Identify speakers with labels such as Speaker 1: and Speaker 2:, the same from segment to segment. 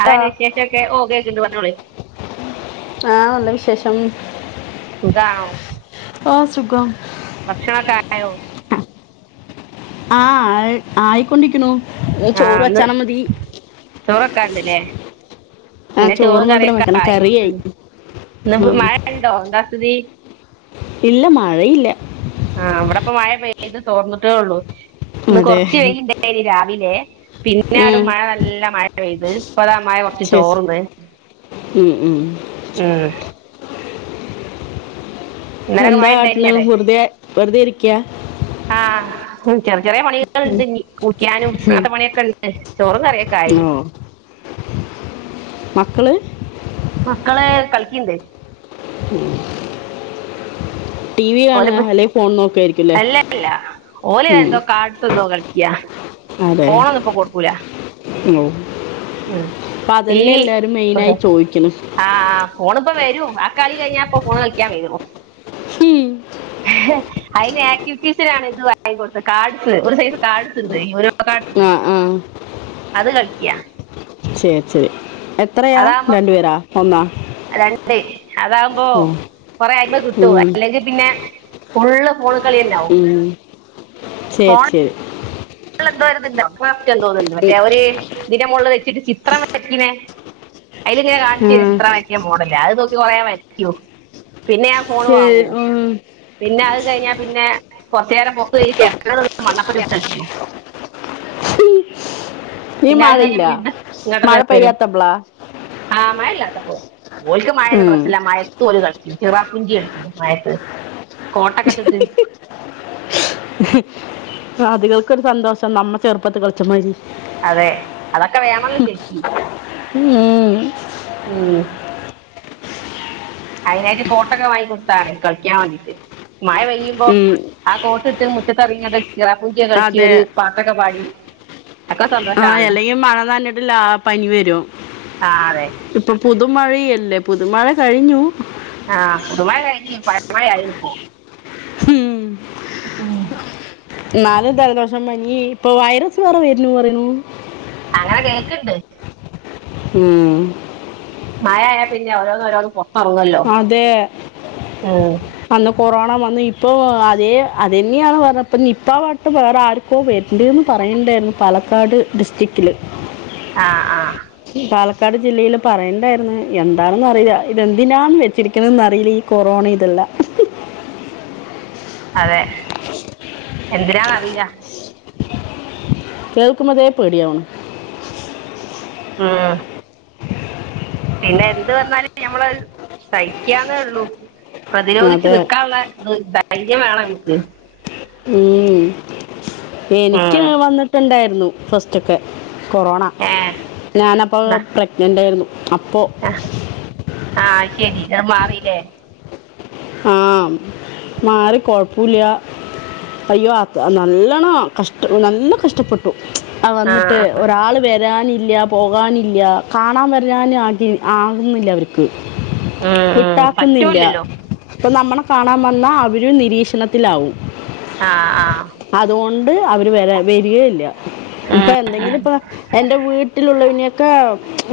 Speaker 1: ട്ടാ.
Speaker 2: അതാണു വിശേഷമൊക്കെ ഓ കേൾക്കുണ്ട് പറഞ്ഞോളിൻ
Speaker 1: ആ നല്ല വിശേഷം
Speaker 2: സുഖാണോ
Speaker 1: ആ സുഖം
Speaker 2: ഭക്ഷണൊക്കെ ആയോ
Speaker 1: ആ ആയി ആയിക്കൊണ്ടിരിക്കുന്നു
Speaker 2: ആ അന്ന് ചോറൊക്കെ ഉണ്ട് അല്ലേ
Speaker 1: ആ
Speaker 2: എന്റെ
Speaker 1: ചോറ്
Speaker 2: ചോറും
Speaker 1: മാത്രം വെക്കണം
Speaker 2: കറിയൊക്കെയായി
Speaker 1: കറിയായി
Speaker 2: ഇന്ന്
Speaker 1: ഉം.
Speaker 2: മഴ ഉണ്ടോ എന്താ സ്തിഥി
Speaker 1: ഇല്ല മഴയില്ല
Speaker 2: ആ അവിടപ്പ മഴ പെയ്ത് തോർന്നിട്ടേയുള്ളു ഇന്ന്
Speaker 1: അതെ
Speaker 2: കൊറച്ച് വെയിലുണ്ടായിരുന്നു രാവിലെ പിന്നടും
Speaker 1: ഉം.
Speaker 2: മഴ നല്ല മഴ പെയ്തു ഇപ്പതാ മഴ കുറച്ചു
Speaker 1: ശരി
Speaker 2: തോർന്നു
Speaker 1: ഉം
Speaker 2: [unintelligible] ഇന്നലൊക്കെ
Speaker 1: എന്താ
Speaker 2: മഴ ഇണ്ടായിനി
Speaker 1: കാട്ടണ്
Speaker 2: ആടെ
Speaker 1: വെറുതെ വെറുതെ ഇരിക്ക
Speaker 2: ആഹ് ചെറിയ ചെറിയ പണികളുണ്ട് കൂട്ടാനും അങ്ങനത്തെ പണിയൊക്കെ ഉണ്ട് ചോറും കറിയൊക്കായി
Speaker 1: ഓ ക്കള്?
Speaker 2: മക്കളെ കളിക്കണ്ട്.
Speaker 1: [inaudible]
Speaker 2: ഓല് [unintelligible]
Speaker 1: അല്ലെങ്കിൽ ഫോൺ നോക്കുമായിരിക്കും അല്ലേ
Speaker 2: അല്ലല്ല ഓല്
Speaker 1: ഉം.
Speaker 2: എന്തോ കാഡ്സ് എന്തോ കളി യാ
Speaker 1: അതെ
Speaker 2: പോണൊന്നും ഇപ്പൊ കൊട്ക്കൂല
Speaker 1: ഇപ്പ അതെല്ലേ എല്ലാരും മെയിന ആയി ചോയിക്ക്ണ്.
Speaker 2: ഇപ്പൊ വെരും ആ കളി കഴിഞ്ഞാപ്പൊ ഫോണ് കളിക്കാൻ വെരും.
Speaker 1: മ്
Speaker 2: ഹെ അയിന് ആക്ടിവിറ്റീസിനാണ് ഇത് വാങ്ങി കൊട്ത്തെ കാർഡ്സ് ഒരു സൈസ് കാർഡ്സ് ഇണ്ട്. ഈ ഒരു
Speaker 1: ആ ആ
Speaker 2: അത് കളിക്കിയാ
Speaker 1: ശെരി ശെരി
Speaker 2: അതാവുമ്പോ രണ്ട് അതാവുമ്പോ
Speaker 1: ഓ
Speaker 2: കൊറെ അയ്മ കിട്ടും.
Speaker 1: ഉം,
Speaker 2: അല്ലെങ്കി പിന്നെ ഫുള്ള് ഫോണ് കളിന്നാവും.
Speaker 1: ശെരി ശെരി
Speaker 2: ണ്ട് വര്ന്ന്ണ്ട്. [unintelligible] റ്റം തോന്ന്ണ്ട് മറ്റേ ഒര് ഇതിന്റെ മോള്ല് വെച്ചിട്ട് ചിത്രം വരക്ക്ണെ അയിലിങ്ങനെ കാണിച്ചരും
Speaker 1: ആ,
Speaker 2: ചിത്രവര്ക്ക്ണ മോഡല് അഹ് നോക്കി കൊറേ വര്ക്കും പിന്നെ ഞാൻ ഫോണ്
Speaker 1: ശരി
Speaker 2: വാങ്ങു
Speaker 1: ഉം.
Speaker 2: പിന്നെ അഹ് കയ്ഞ്ഞാ പിന്നെ കൊർചേരം [unintelligible] മണ്ണപ്പം ചുട്ടൾച്ച്
Speaker 1: ഈ
Speaker 2: പിന്നെ അത് കഴിഞ്ഞ്
Speaker 1: മഴയിലാ
Speaker 2: വീണ്ടും ഇങ്ങോട്ട് തന്നെ
Speaker 1: മഴ
Speaker 2: വരും
Speaker 1: പെയ്യാത്തപ്പളാ
Speaker 2: ആ മഴ ഇല്ലാത്തപ്പോ ഓൽക്ക് മഴന്നും
Speaker 1: ഉം.
Speaker 2: പ്രശ്നല്ല മഴത്ത് ഓല് കൾച്ചും ചിറാപ്പുഞ്ചി കളിക്കും മഴത്ത് കോട്ടക്ക്ട്ട്ട്ട്
Speaker 1: അതികൾക്കൊരു സന്തോഷം നമ്മ ചെർപ്പത്ത് കളിച്ച മാതിരി
Speaker 2: അതെ അതൊക്കെ വേണംന്ന് ശര്ക്കി
Speaker 1: ഉം ഉം
Speaker 2: ഉം ഹ് അയിനായിട്ട് കോട്ടക്കെ വാങ്ങികൊട്ത്താണ് കളിക്കാൻ വേണ്ടീട്ട് മഴ പെയ്യുമ്പോ
Speaker 1: ഉം.
Speaker 2: ആ കോട്ട് ത് മുറ്റത്തെർങ്ങിങ്ങട്ട്
Speaker 1: അതെ.
Speaker 2: ഒക്കെ
Speaker 1: ആഹ്
Speaker 2: സന്തോഷമാണല്ലോ
Speaker 1: അല്ലെങ്കി മഴ നനഞ്ഞിട്ട് ലാ പനി വരും
Speaker 2: ആ അതെ
Speaker 1: ഇപ്പൊ പുതുമഴയ ല്ലെ പുതമഴ കഴിഞ്ഞു.
Speaker 2: ആഹ് പുതുമഴ കഴിഞ്ഞു പഴ മഴയായി ഇപ്പൊ.
Speaker 1: ഹിം
Speaker 2: ഉം
Speaker 1: എന്നാലും ജലദോഷം ഭംഗി ഇപ്പൊ വൈറസ് ഫീവറും വരണൂ പറയണു.
Speaker 2: അങ്ങനെ കേ‌ക്കിണ്ട്
Speaker 1: ഉം
Speaker 2: മായ ആയ പിന്ന ഓരോന്ന് ഓരോന്നും പോ
Speaker 1: അതെ
Speaker 2: ഉം.
Speaker 1: അന്ന് കൊറോണ വന്ന് ഇപ്പോ അതേ അത് തന്നെയാണ് പറഞ്ഞത് ഇപ്പം നിപ്പ പാട്ട് വേറെ ആർക്കോ വരണ്ട് എന്ന് പറയിട്ടുണ്ടായിരുന്നു പാലക്കാട് ഡിസ്ട്രിറ്റില്.
Speaker 2: ആഹ് ആഹ്
Speaker 1: ക്കാട് ജില്ലയിൽ പറയെണ്ടായിരുന്നു എന്താണെന്ന് അറയില്ല ഇതെ ന്തിനാണ് വെച്ചിരിക്കണതന്ന് അറിയില്ല ഈ കൊറോണേം ഇതെല്ലാം
Speaker 2: അതെ എന്തിനാന്ന് അറിയില്ല.
Speaker 1: കേൾക്കുമ്പോതേ പേടിയാവണ്.
Speaker 2: മ്മ് ആഹ്. പിന്നെ എന്ത് വന്നാല് ഞമ്മള് സഹിക്കാന്നേ ഉള്ളൂ. പ്രതിരോധിച്ച്
Speaker 1: അതെ
Speaker 2: നിക്കാനുള്ള ഇ ഇതായി. വേണം അൻക്ക്
Speaker 1: ഉം. എനിക്ക്
Speaker 2: ഉം
Speaker 1: വന്നിട്ടുണ്ടായിരു രുന്നു ഫസ്റ്റൊക്കെ കൊറോണ
Speaker 2: ഏ
Speaker 1: ഞാനപ്പോ
Speaker 2: ന്നാ,
Speaker 1: പ്രഗ്നന്റ് ആയിരുന്നു. അപ്പോൾ
Speaker 2: ആ ആഹ് ശരി മാറി. ല്ലേ?
Speaker 1: ആഹ് മാറി കൊഴപ്പൂല്ല അയ്യോ അ നല്ലണം കഷ നല്ല കഷ്ടപ്പെട്ടു. ആ വന്നിട്ട് ഒരാള് വരാന് ഇല്ല പോകാനില്ല കാണാൻ വരാനും ആകി ആകുന്നില്ല അവർക്ക്.
Speaker 2: ഉം ഉം
Speaker 1: വിട്ടാക്കുന്നില്ല.
Speaker 2: പറ്റൂലല്ലോ
Speaker 1: അപ്പൊ നമ്മളെ കാണാൻ വന്ന അവരു നിരീക്ഷണത്തിലാവും
Speaker 2: ആഹ് ആഹ്
Speaker 1: കൊണ്ട് അവര് വരാ വരികെ ഇല്ല ഇപ്പൊ
Speaker 2: ഉം
Speaker 1: എന്തെങ്കിലും ഇപ്പോ എന്റെ വീട്ടിലുള്ളതിനെ ഒക്ക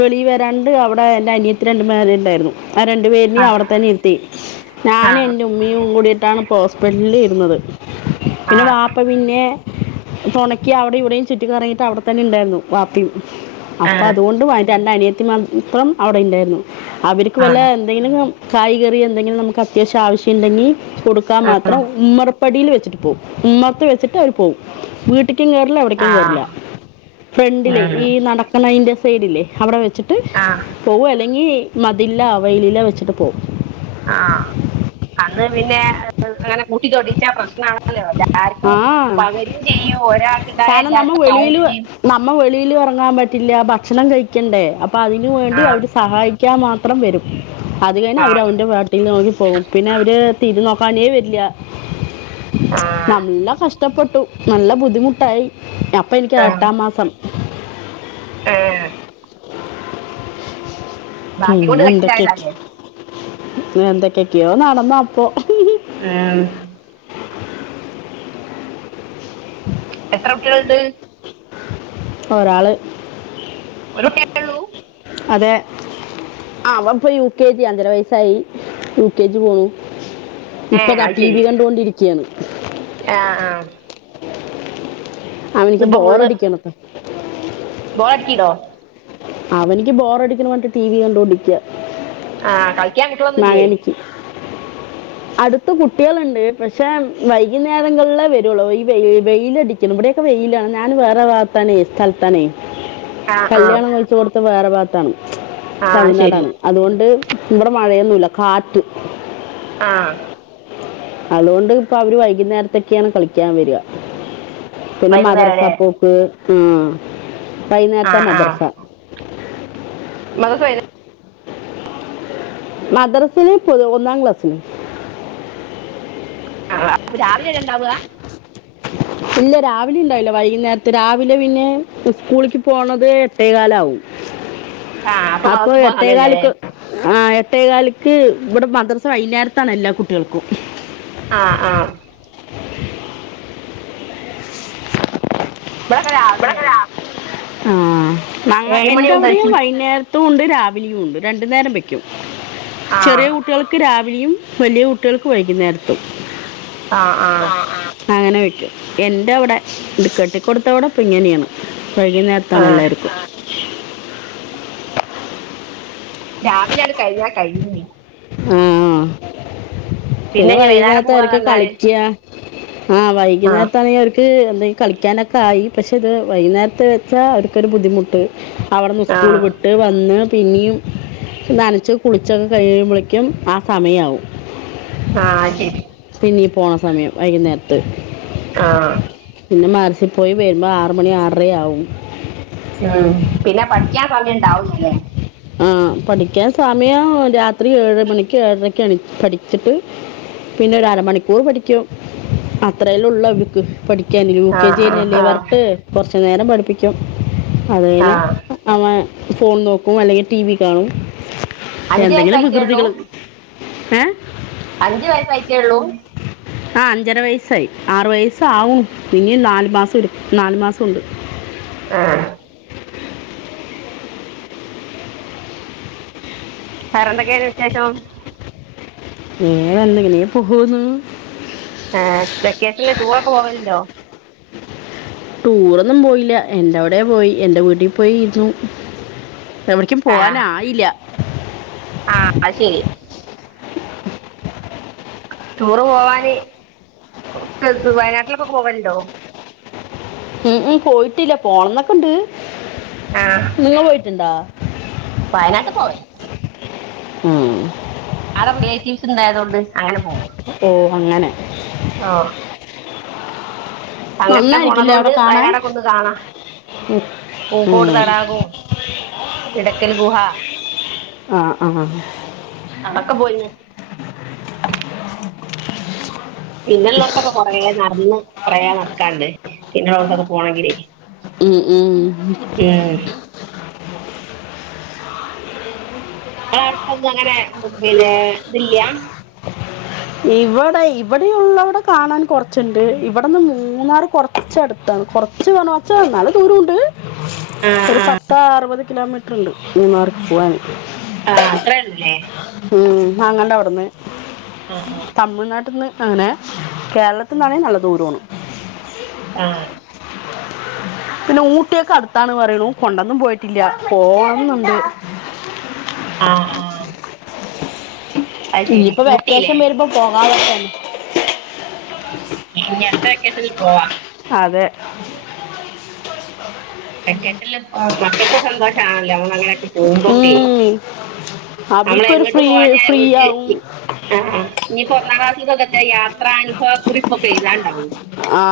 Speaker 1: വെളി വാ രാണ്ട് അവിടെ എന്റെ അനിയത്തി രണ്ട് മാര് ഉണ്ടായിരുന്നു ആ രണ്ടു പേര്നെ
Speaker 2: ആ
Speaker 1: അവിടെത്തന്നെ ഇരുത്തി
Speaker 2: ആ ആ
Speaker 1: ഞാനു എൻ്റുമ്മിയും കൂടിട്ടാണ് ഹോസ്സ്പിറ്റ്ലി ലി ഇര്ന്നത് പിന്നെ വാപ്പ പിന്നെ തൊണക്കി അവിടെ ഇവിടെയും ചുറ്റി കറങ്ങിയിട്ട് അവിടെ തന്നെയിണ്ടായിരുന്നു വാപ്പയും
Speaker 2: ആ
Speaker 1: അപ്പൊ അതുകൊണ്ട് വ രണ്ട അനിയത്തിമാർ മാത്രം അവിടെയിണ്ടായിരുന്നു അവരിക്ക്
Speaker 2: ആ
Speaker 1: വല്ലാ ന്തെങ്കിലും കായികറി എന്തെങ്കിലും നമുക്ക് അത്യാവശ്യ ആവശ്യുണ്ടെിൽ കൊടുക്കാൻ മാത്രം ഉമ്മറു പടിയിൽ വെച്ചിട്ട് പോവും ഉമ്മറത്ത് വെച്ചിട്ട് അവർ പോവും വീ ത്തിക്കും കേറില്ല
Speaker 2: ആ
Speaker 1: എവിടെക്കും
Speaker 2: ആ
Speaker 1: കേറില്ല ഫ്രണ്ടിലേ
Speaker 2: ഉം
Speaker 1: ഈ നടക്കണേൻ്റെ സൈഡില്ലേ അവിടെ വെ വച്ചിട്ട്
Speaker 2: ആഹ്
Speaker 1: പോവോഅല്ലെങ്കിൽ മതില്ലാ വെയ്ലീല വെച്ചിട്ട് പോവും
Speaker 2: ആ അന്ന് പിന്നെ [unintelligible] മുടി തൊടിച്ചാ പ്രശ്നമാണല്ലോ എല്ലാർക്കും
Speaker 1: ആ
Speaker 2: പകരും ചെയ്യും ഒരാൾക്കുണ്ടായൽ എല്ലാവർക്കും ആവോം ചെയ്യും
Speaker 1: വെളിലും എറങ്ങാൻ പറ്റില്ല ഭക്ഷണം കഴിക്കണ്ടേ അപ്പം അതിന് വേണ്ടി
Speaker 2: ആഹ്
Speaker 1: അവര് സഹായി പ്പ ക്കാൻ മാത്രം വരും അത് കഴിഞ്ഞ് അവര്
Speaker 2: ആഹ്
Speaker 1: അവന്റെ പാട്ടില് നോക്കി പോകും പിന്നെ അവര് തിരുന്ന് നോക്കാ പണിയെ വെരില്ല
Speaker 2: ആഹ്
Speaker 1: നല്ല കഷ്ടപ്പെട്ടു നല്ല ബുദ്ധിമുട്ടായി ഞമ് ഇപ്പം എനിക്ക്
Speaker 2: ആഹ്
Speaker 1: എട്ടാംമാസം
Speaker 2: ഏഹ് ഭാഗ്യം കൊണ്ട്
Speaker 1: പിന്നെ എന്തൊക്കെ ആക്കി
Speaker 2: കഴിച്ചിലായതാല്ലേ
Speaker 1: എന്തൊക്കെ ക്കെയോ നടന്നപ്പോ
Speaker 2: ആഹ് മക്കളുണ്ട്?
Speaker 1: ഒരാള്
Speaker 2: ഒരു കുട്ടിയേ ഉള്ളൂ
Speaker 1: അതെ അവൻ ഇപ്പ യു കെ ജി അഞ്ചര വയസായി യു കെജി പോണു
Speaker 2: ഏഹ്
Speaker 1: ഇപ്പൊതാ
Speaker 2: അത്
Speaker 1: ടി വി
Speaker 2: ശരി
Speaker 1: കണ്ടുകൊണ്ടിരിക്കയാണ്
Speaker 2: ആഹ് ആഹ്
Speaker 1: അവനിക്ക്
Speaker 2: ഇന്നിപ്പോ ഫുള്ള്
Speaker 1: ബോറടിക്ക്നോക്കെ
Speaker 2: ബോറടിക്കീണോ
Speaker 1: അവനിക്ക് ബോറടിക്ക്നോണ്ട് ടി വി കണ്ടോണ്ടിക്യാ
Speaker 2: ആഹ് കൈ റ്റായിട്ട് ഒന്നുല്ലേ
Speaker 1: അടുത്ത് കുട്ടികളുണ്ട് പക്ഷെ വൈയ്കിന്നേരങ്ങളിലേ വരുള്ളൂ ഈ വെ വെയിലടിക്കും ഇവിടെയൊഒക്കെ വെയിലാണ് ഞാൻ വേറെ ഭാഗത്താനേ സ്ഥലത്തനേ
Speaker 2: ആഹ് ആഹ്
Speaker 1: കല്യാണം കഴിച്ച് കൊടുത്ത് വേറെ ഭാഗ താണ്
Speaker 2: ആഹ് ശരി
Speaker 1: തമിഴ്നാടാണ് അതുകൊണ്ട് ഇവിടെ മഴയൊന്നുല്ല കാറ്റ്
Speaker 2: ആഹ്
Speaker 1: അതുകൊണ്ട് ഇപ്പൊ അവര് വൈകുന്നേരത്തൊക്കെയാണ് കളിക്കാ വരിക പിന്നെ മദറസാ
Speaker 2: വൈകുന്നേരല്ലേ
Speaker 1: പോക്ക് ഉം വൈുന്നേരത്ത മദർസ
Speaker 2: മദ്രസഒഴിവ്
Speaker 1: മദ്റസില് പ് ഒന്നാം ക്ലാസില്
Speaker 2: രാവിലെ അല്ലെ ഉണ്ടാവുകാ
Speaker 1: ഇല്ല രാവിലെ ഉണ്ടാവില്ല വൈകുന്നേരത്ത് രാവിലെ പിന്നെ സ്കൂള്ക്ക് പോണത് എട്ടേകാല് ആവും
Speaker 2: ആ
Speaker 1: അപ്പൊ
Speaker 2: മദ്രസ പോകാൻ സമയമില്ലല്ലേ
Speaker 1: എട്ടേകാല്ക്ക് ആ എട്ടേകാലിക്ക് ക്ക് ഇവിടെ മദർസ വൈകുന്നേരത്താണ് എല്ലാ കുട്ടികൾക്കും
Speaker 2: ആഹാ ആഹാ ഇവിടെക്കെ രാവിലെയാണ്
Speaker 1: ആഹാ ങ്ങ
Speaker 2: ഏഴ് മണി മുതൽ
Speaker 1: എന്റവിടെയും
Speaker 2: ചി-
Speaker 1: വൈകുന്നേര മുണ്ട് രാവിലെയും ഉണ്ട് രണ്ടു നേരം വയ്ക്കും
Speaker 2: ആ
Speaker 1: ചെറിയ കുട്ടികൾക്ക് രാവിലെയും വലിയ കുട്ടികൾക്ക് വൈകുന്നേരത്തും
Speaker 2: ആ ആ
Speaker 1: അങ്ങനെ വെയ് എന്റെ അവിടെ ഇടുക്കെട്ടിക്കൊടുത്തവിടെ ഇപ്പ ഇങ്ങനെയാണ്
Speaker 2: ആ
Speaker 1: വൈകുന്നേരത്താണ് എല്ലാവർക്കും [inaudible]
Speaker 2: രാവിലെ അത് കഴിഞ്ഞാ കഴിഞ്ഞു
Speaker 1: ആഹ് ആഹ് പിന്നെ
Speaker 2: ഇനി വൈകുന്നേരം
Speaker 1: വൈകുന്നേരത്തെ
Speaker 2: പോകാന്ന്
Speaker 1: അവർക്ക്
Speaker 2: പറഞ്ഞാൽ
Speaker 1: കളിക്ക, ആഹ്
Speaker 2: ആ
Speaker 1: വൈകുന്നേരത്താണെങ്കി അവർക്ക് കളിക്കാനൊക്കെ ആയി പക്ഷെ ഇത് വൈകുന്നേരത്തെ വെച്ചാ അവർക്കൊരു ബുദ്ധിമുട്ട് അവിടെന്ന്
Speaker 2: ആ
Speaker 1: സ്കൂൾ വിട്ട് വന്ന് പിന്നെയും നനച്ച് കുളിച്ചൊക്കെ കഴിയുമ്പളേക്കും ആ സമയാവും
Speaker 2: ആ ശരി
Speaker 1: നീ പോണ സമയം വൈകുന്നേരത്ത്
Speaker 2: ആ
Speaker 1: പിന്നെ [unintelligible] പോയി വരുമ്പോൾ ആറ് മണി ആറരയാവും
Speaker 2: ഉം പിന്നെ പഠിക്കാൻ സമയം ഉണ്ടാവില്ല അല്ലേ
Speaker 1: ആ പഠിക്കാൻ സമയം രാത്രി ഏഴ് മണിക്ക് ഏഴരക്ക എണീ പഠിച്ചിട്ട് പിന്നെ ഒരു അരമണിക്കൂർ പഠിക്കും അത്രേയല്ലേ ഉള്ളൂ അവർക്ക് പഠി ക്കാൻ യു
Speaker 2: ആ
Speaker 1: കെ ജി
Speaker 2: ആ
Speaker 1: അല്ലേ
Speaker 2: ആ
Speaker 1: [unintelligible] കുറ നേരം പഠിപ്പിക്കും അത്
Speaker 2: ആ
Speaker 1: കഴിഞ്ഞ് അവ ഫോൺ നോക്കും അല്ലെങ്കിൽ ടി വി കാണും
Speaker 2: അഞ്ച്
Speaker 1: എന്തെങ്കിലും
Speaker 2: വയസ്സായിട്ടേ ഉള്ളൂ
Speaker 1: വികൃതികള് ഏ
Speaker 2: അഞ്ച് വയസ് ആയിട്ടേയുള്ളൂ
Speaker 1: ആ അഞ്ചര വയസ്സായി ആറ് വയസ്സാവും ഇനി നാലു മാസം എടു നാല് മാസം ഉണ്ട്
Speaker 2: ആ വേറെ എന്തൊക്കെയാണ് വിശേഷം
Speaker 1: ഒന്നുമില്ല ഇങ്ങനെ പോകുന്നു
Speaker 2: ഏ വെക്കേഷനില് ടൂറൊക്കെ പോവലുണ്ടോ
Speaker 1: ടൂറൊന്നും പോയില്ല എന്റെ അവിടെ പോയി എന്റെ വീട്ടിൽ പോയിരുന്നു എവിട്ക്കും
Speaker 2: ആ
Speaker 1: പോവാനായില്ല്യ
Speaker 2: ആ അത് ശെരി ടൂറ് പോവാന് വയനാട്ടിൽക്കെ പോവൽണ്ടോ
Speaker 1: ഉം ഉം പോയിട്ടില്ല പോണംന്നൊക്കെണ്ട് നിങ്ങ പോയി ട്ട്ണ്ടാ
Speaker 2: വയനാട്ട് പോവ
Speaker 1: ഉം
Speaker 2: ആടെ റിലേറ്റീവ്സ്ണ്ടായതോണ്ട് അങ്ങനെ പോവും
Speaker 1: ഓ അങ്ങനെ
Speaker 2: ആ അങ്ങനെ
Speaker 1: നന്നായിരിക്കില്ലേ
Speaker 2: പോണതോണ്ട്
Speaker 1: അവിടെ
Speaker 2: വയനാടൊക്കെ
Speaker 1: കാണാൻ
Speaker 2: ഒന്ന് കാണാ
Speaker 1: ഉം.
Speaker 2: പൂക്കോട് തടാകും ഇടക്കൽ ഗുഹ
Speaker 1: ആ ആ ഉം
Speaker 2: അടൊക്കെ പോയീന്ന് പിന്നെള്ളൊക്കെപ്പം കൊറേ നട്ന്ന് കൊറേ നട്ക്കാൻണ്ട് പിന്നള്ളോട്ത്തൊക്കെ പോണെങ്കിലെ
Speaker 1: ഉം
Speaker 2: ഉം ങ്ങളെ അട്ത്തൊന്നും അങ്ങനെ പിന്നെ തില്ല്യാ
Speaker 1: ഇവടെ ഇവടെയുള്ളെവിടെ കാണാൻ കൊർച്ച്ണ്ട് ഇവിടെന്ന് മൂന്നാർ കൊർച്ചട്ത്താണ് കൊർച്ച്ന്ന് പർഞ്ഞാ കൊർച്ച് ന്നാലും ദൂരൂണ്ട്
Speaker 2: ആ
Speaker 1: ഒരു
Speaker 2: ആ
Speaker 1: പത്താ അറുപത് കിലോമീ ട്ട്ണ്ട് മൂന്നാർക്ക് പോവാൻ
Speaker 2: ആ അത്രെയെള്ളുലേ
Speaker 1: മാങ്ങണ്ടവിട്ന്ന് തമിഴ്നാട്ടിൽന്ന് അങ്ങനെ കേരളത്തിൽന്നാണെ നല്ല ദൂരാണ്
Speaker 2: ആ
Speaker 1: പിന്നെ ഊട്ടിയൊക്കെ അടുത്താണ് പറയണൂ കൊണ്ടൊന്നും പോയിട്ടില്ല പോന്നുണ്ട്
Speaker 2: ആ ആ അത് ശരി
Speaker 1: ഇനിയിപ്പോ
Speaker 2: ഊട്ടിയില്ലേ
Speaker 1: വെക്കേഷൻ വരുമ്പോ പോകാൻ പറ്റ
Speaker 2: ഇനി അട്ത്ത വെക്കേഷന്‌ല് ഓഹ
Speaker 1: അതെ
Speaker 2: വെക്കേഷനിൽ മക്കൾക്ക് സന്തോഷാണല്ലോ അങ്ങനെയൊക്കെ പോകുമ്പോക്കെ നമ്മള്
Speaker 1: അവർക്കൊരു
Speaker 2: എങ്ങോട്ട്
Speaker 1: ഫ്രീ
Speaker 2: പോവഞ്ഞ
Speaker 1: ഫ്രീ
Speaker 2: ക്ക്
Speaker 1: ആവും
Speaker 2: ആ ഇനിപ ഒന്നാം ക്ലാസ്ക്കൊക്കെ യാത്ര പ്പ കുറിപ്പൊക്കെയതാണ്ട്
Speaker 1: ആ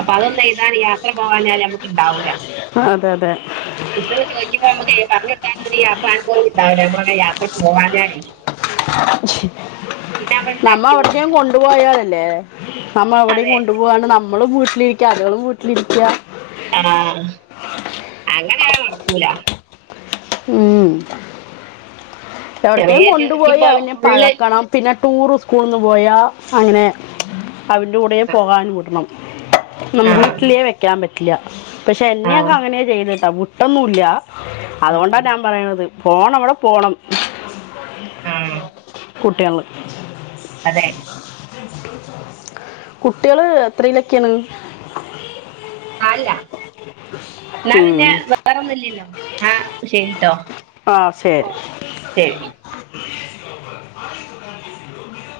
Speaker 2: അപ്പൊ അതൊന്നും എഴുതാൻ യാത്ര പോകാഞ്ഞ ഞമ്മക്ക് ഉണ്ടാവൂല്ല
Speaker 1: അതെ അതെ
Speaker 2: കുട്ടികള് ചോദിക്കുമ്പോ നമ്മുക്ക് പറഞ്ഞക്കാനൊ ഒരു യാത്രാനനുഭവം ഉണ്ടാവുല്ല നമ്മളങ്ങനെ യാത്ര പോവാഞ്ഞാല് നമ്മൾ
Speaker 1: നമ്മ
Speaker 2: ഉണ്ടാക്കി
Speaker 1: അവിടത്തെയും
Speaker 2: എഴുതേണ്ടിയിരുന്നു
Speaker 1: കൊണ്ടു പോയാലല്ലേ നമ്മ എവിടെയും
Speaker 2: അതെ
Speaker 1: കൊണ്ടു പോകണ്ട് നമ്മള് വി ട്ടിരിക്ക അളുകളും വീട്ടിലിരിക്ക
Speaker 2: ആഹ് അങ്ങനെ ഞാ ഒറക്കുലാ
Speaker 1: ഉം എവിടക്കേം
Speaker 2: ചെറിയ ചെ-
Speaker 1: കൊണ്ടുപോയി
Speaker 2: ഇനിയിപ്പോ
Speaker 1: അവനെ
Speaker 2: ഫുള്ള്
Speaker 1: പഴക്കണം പിന്നെ ടൂറ് സ്കൂള്ന്ന് പോയാ അങ്ങനെ അവൻ്റെ കൂടെയാ
Speaker 2: ആ
Speaker 1: പോകാൻ വിടണം
Speaker 2: ആ
Speaker 1: [unintelligible] വെക്കാൻ പറ്റും ട്ടില്ല പക്ഷെ
Speaker 2: ആ
Speaker 1: എന്നെയൊക്കെ അങ്ങനെയാ ചെയ്യ്തെട്ടോ വ് ട്ടൊന്നുല്യ അതുകൊണ്ടാ ഞാ പറയണത് പോണം നമ്മള് പോണം
Speaker 2: ആഹ
Speaker 1: ടെൽ [unintelligible]
Speaker 2: അതെ
Speaker 1: കുട്ടികള് എത്രയിലക്കെയാണ്
Speaker 2: ആല്ല എന്നാ
Speaker 1: ഉം.
Speaker 2: പിന്നെ വേറെൊന്നുംില്ല ആഹ ശരിട്ടോ
Speaker 1: ആഹ ശരി
Speaker 2: ശരി
Speaker 1: [unintelligible]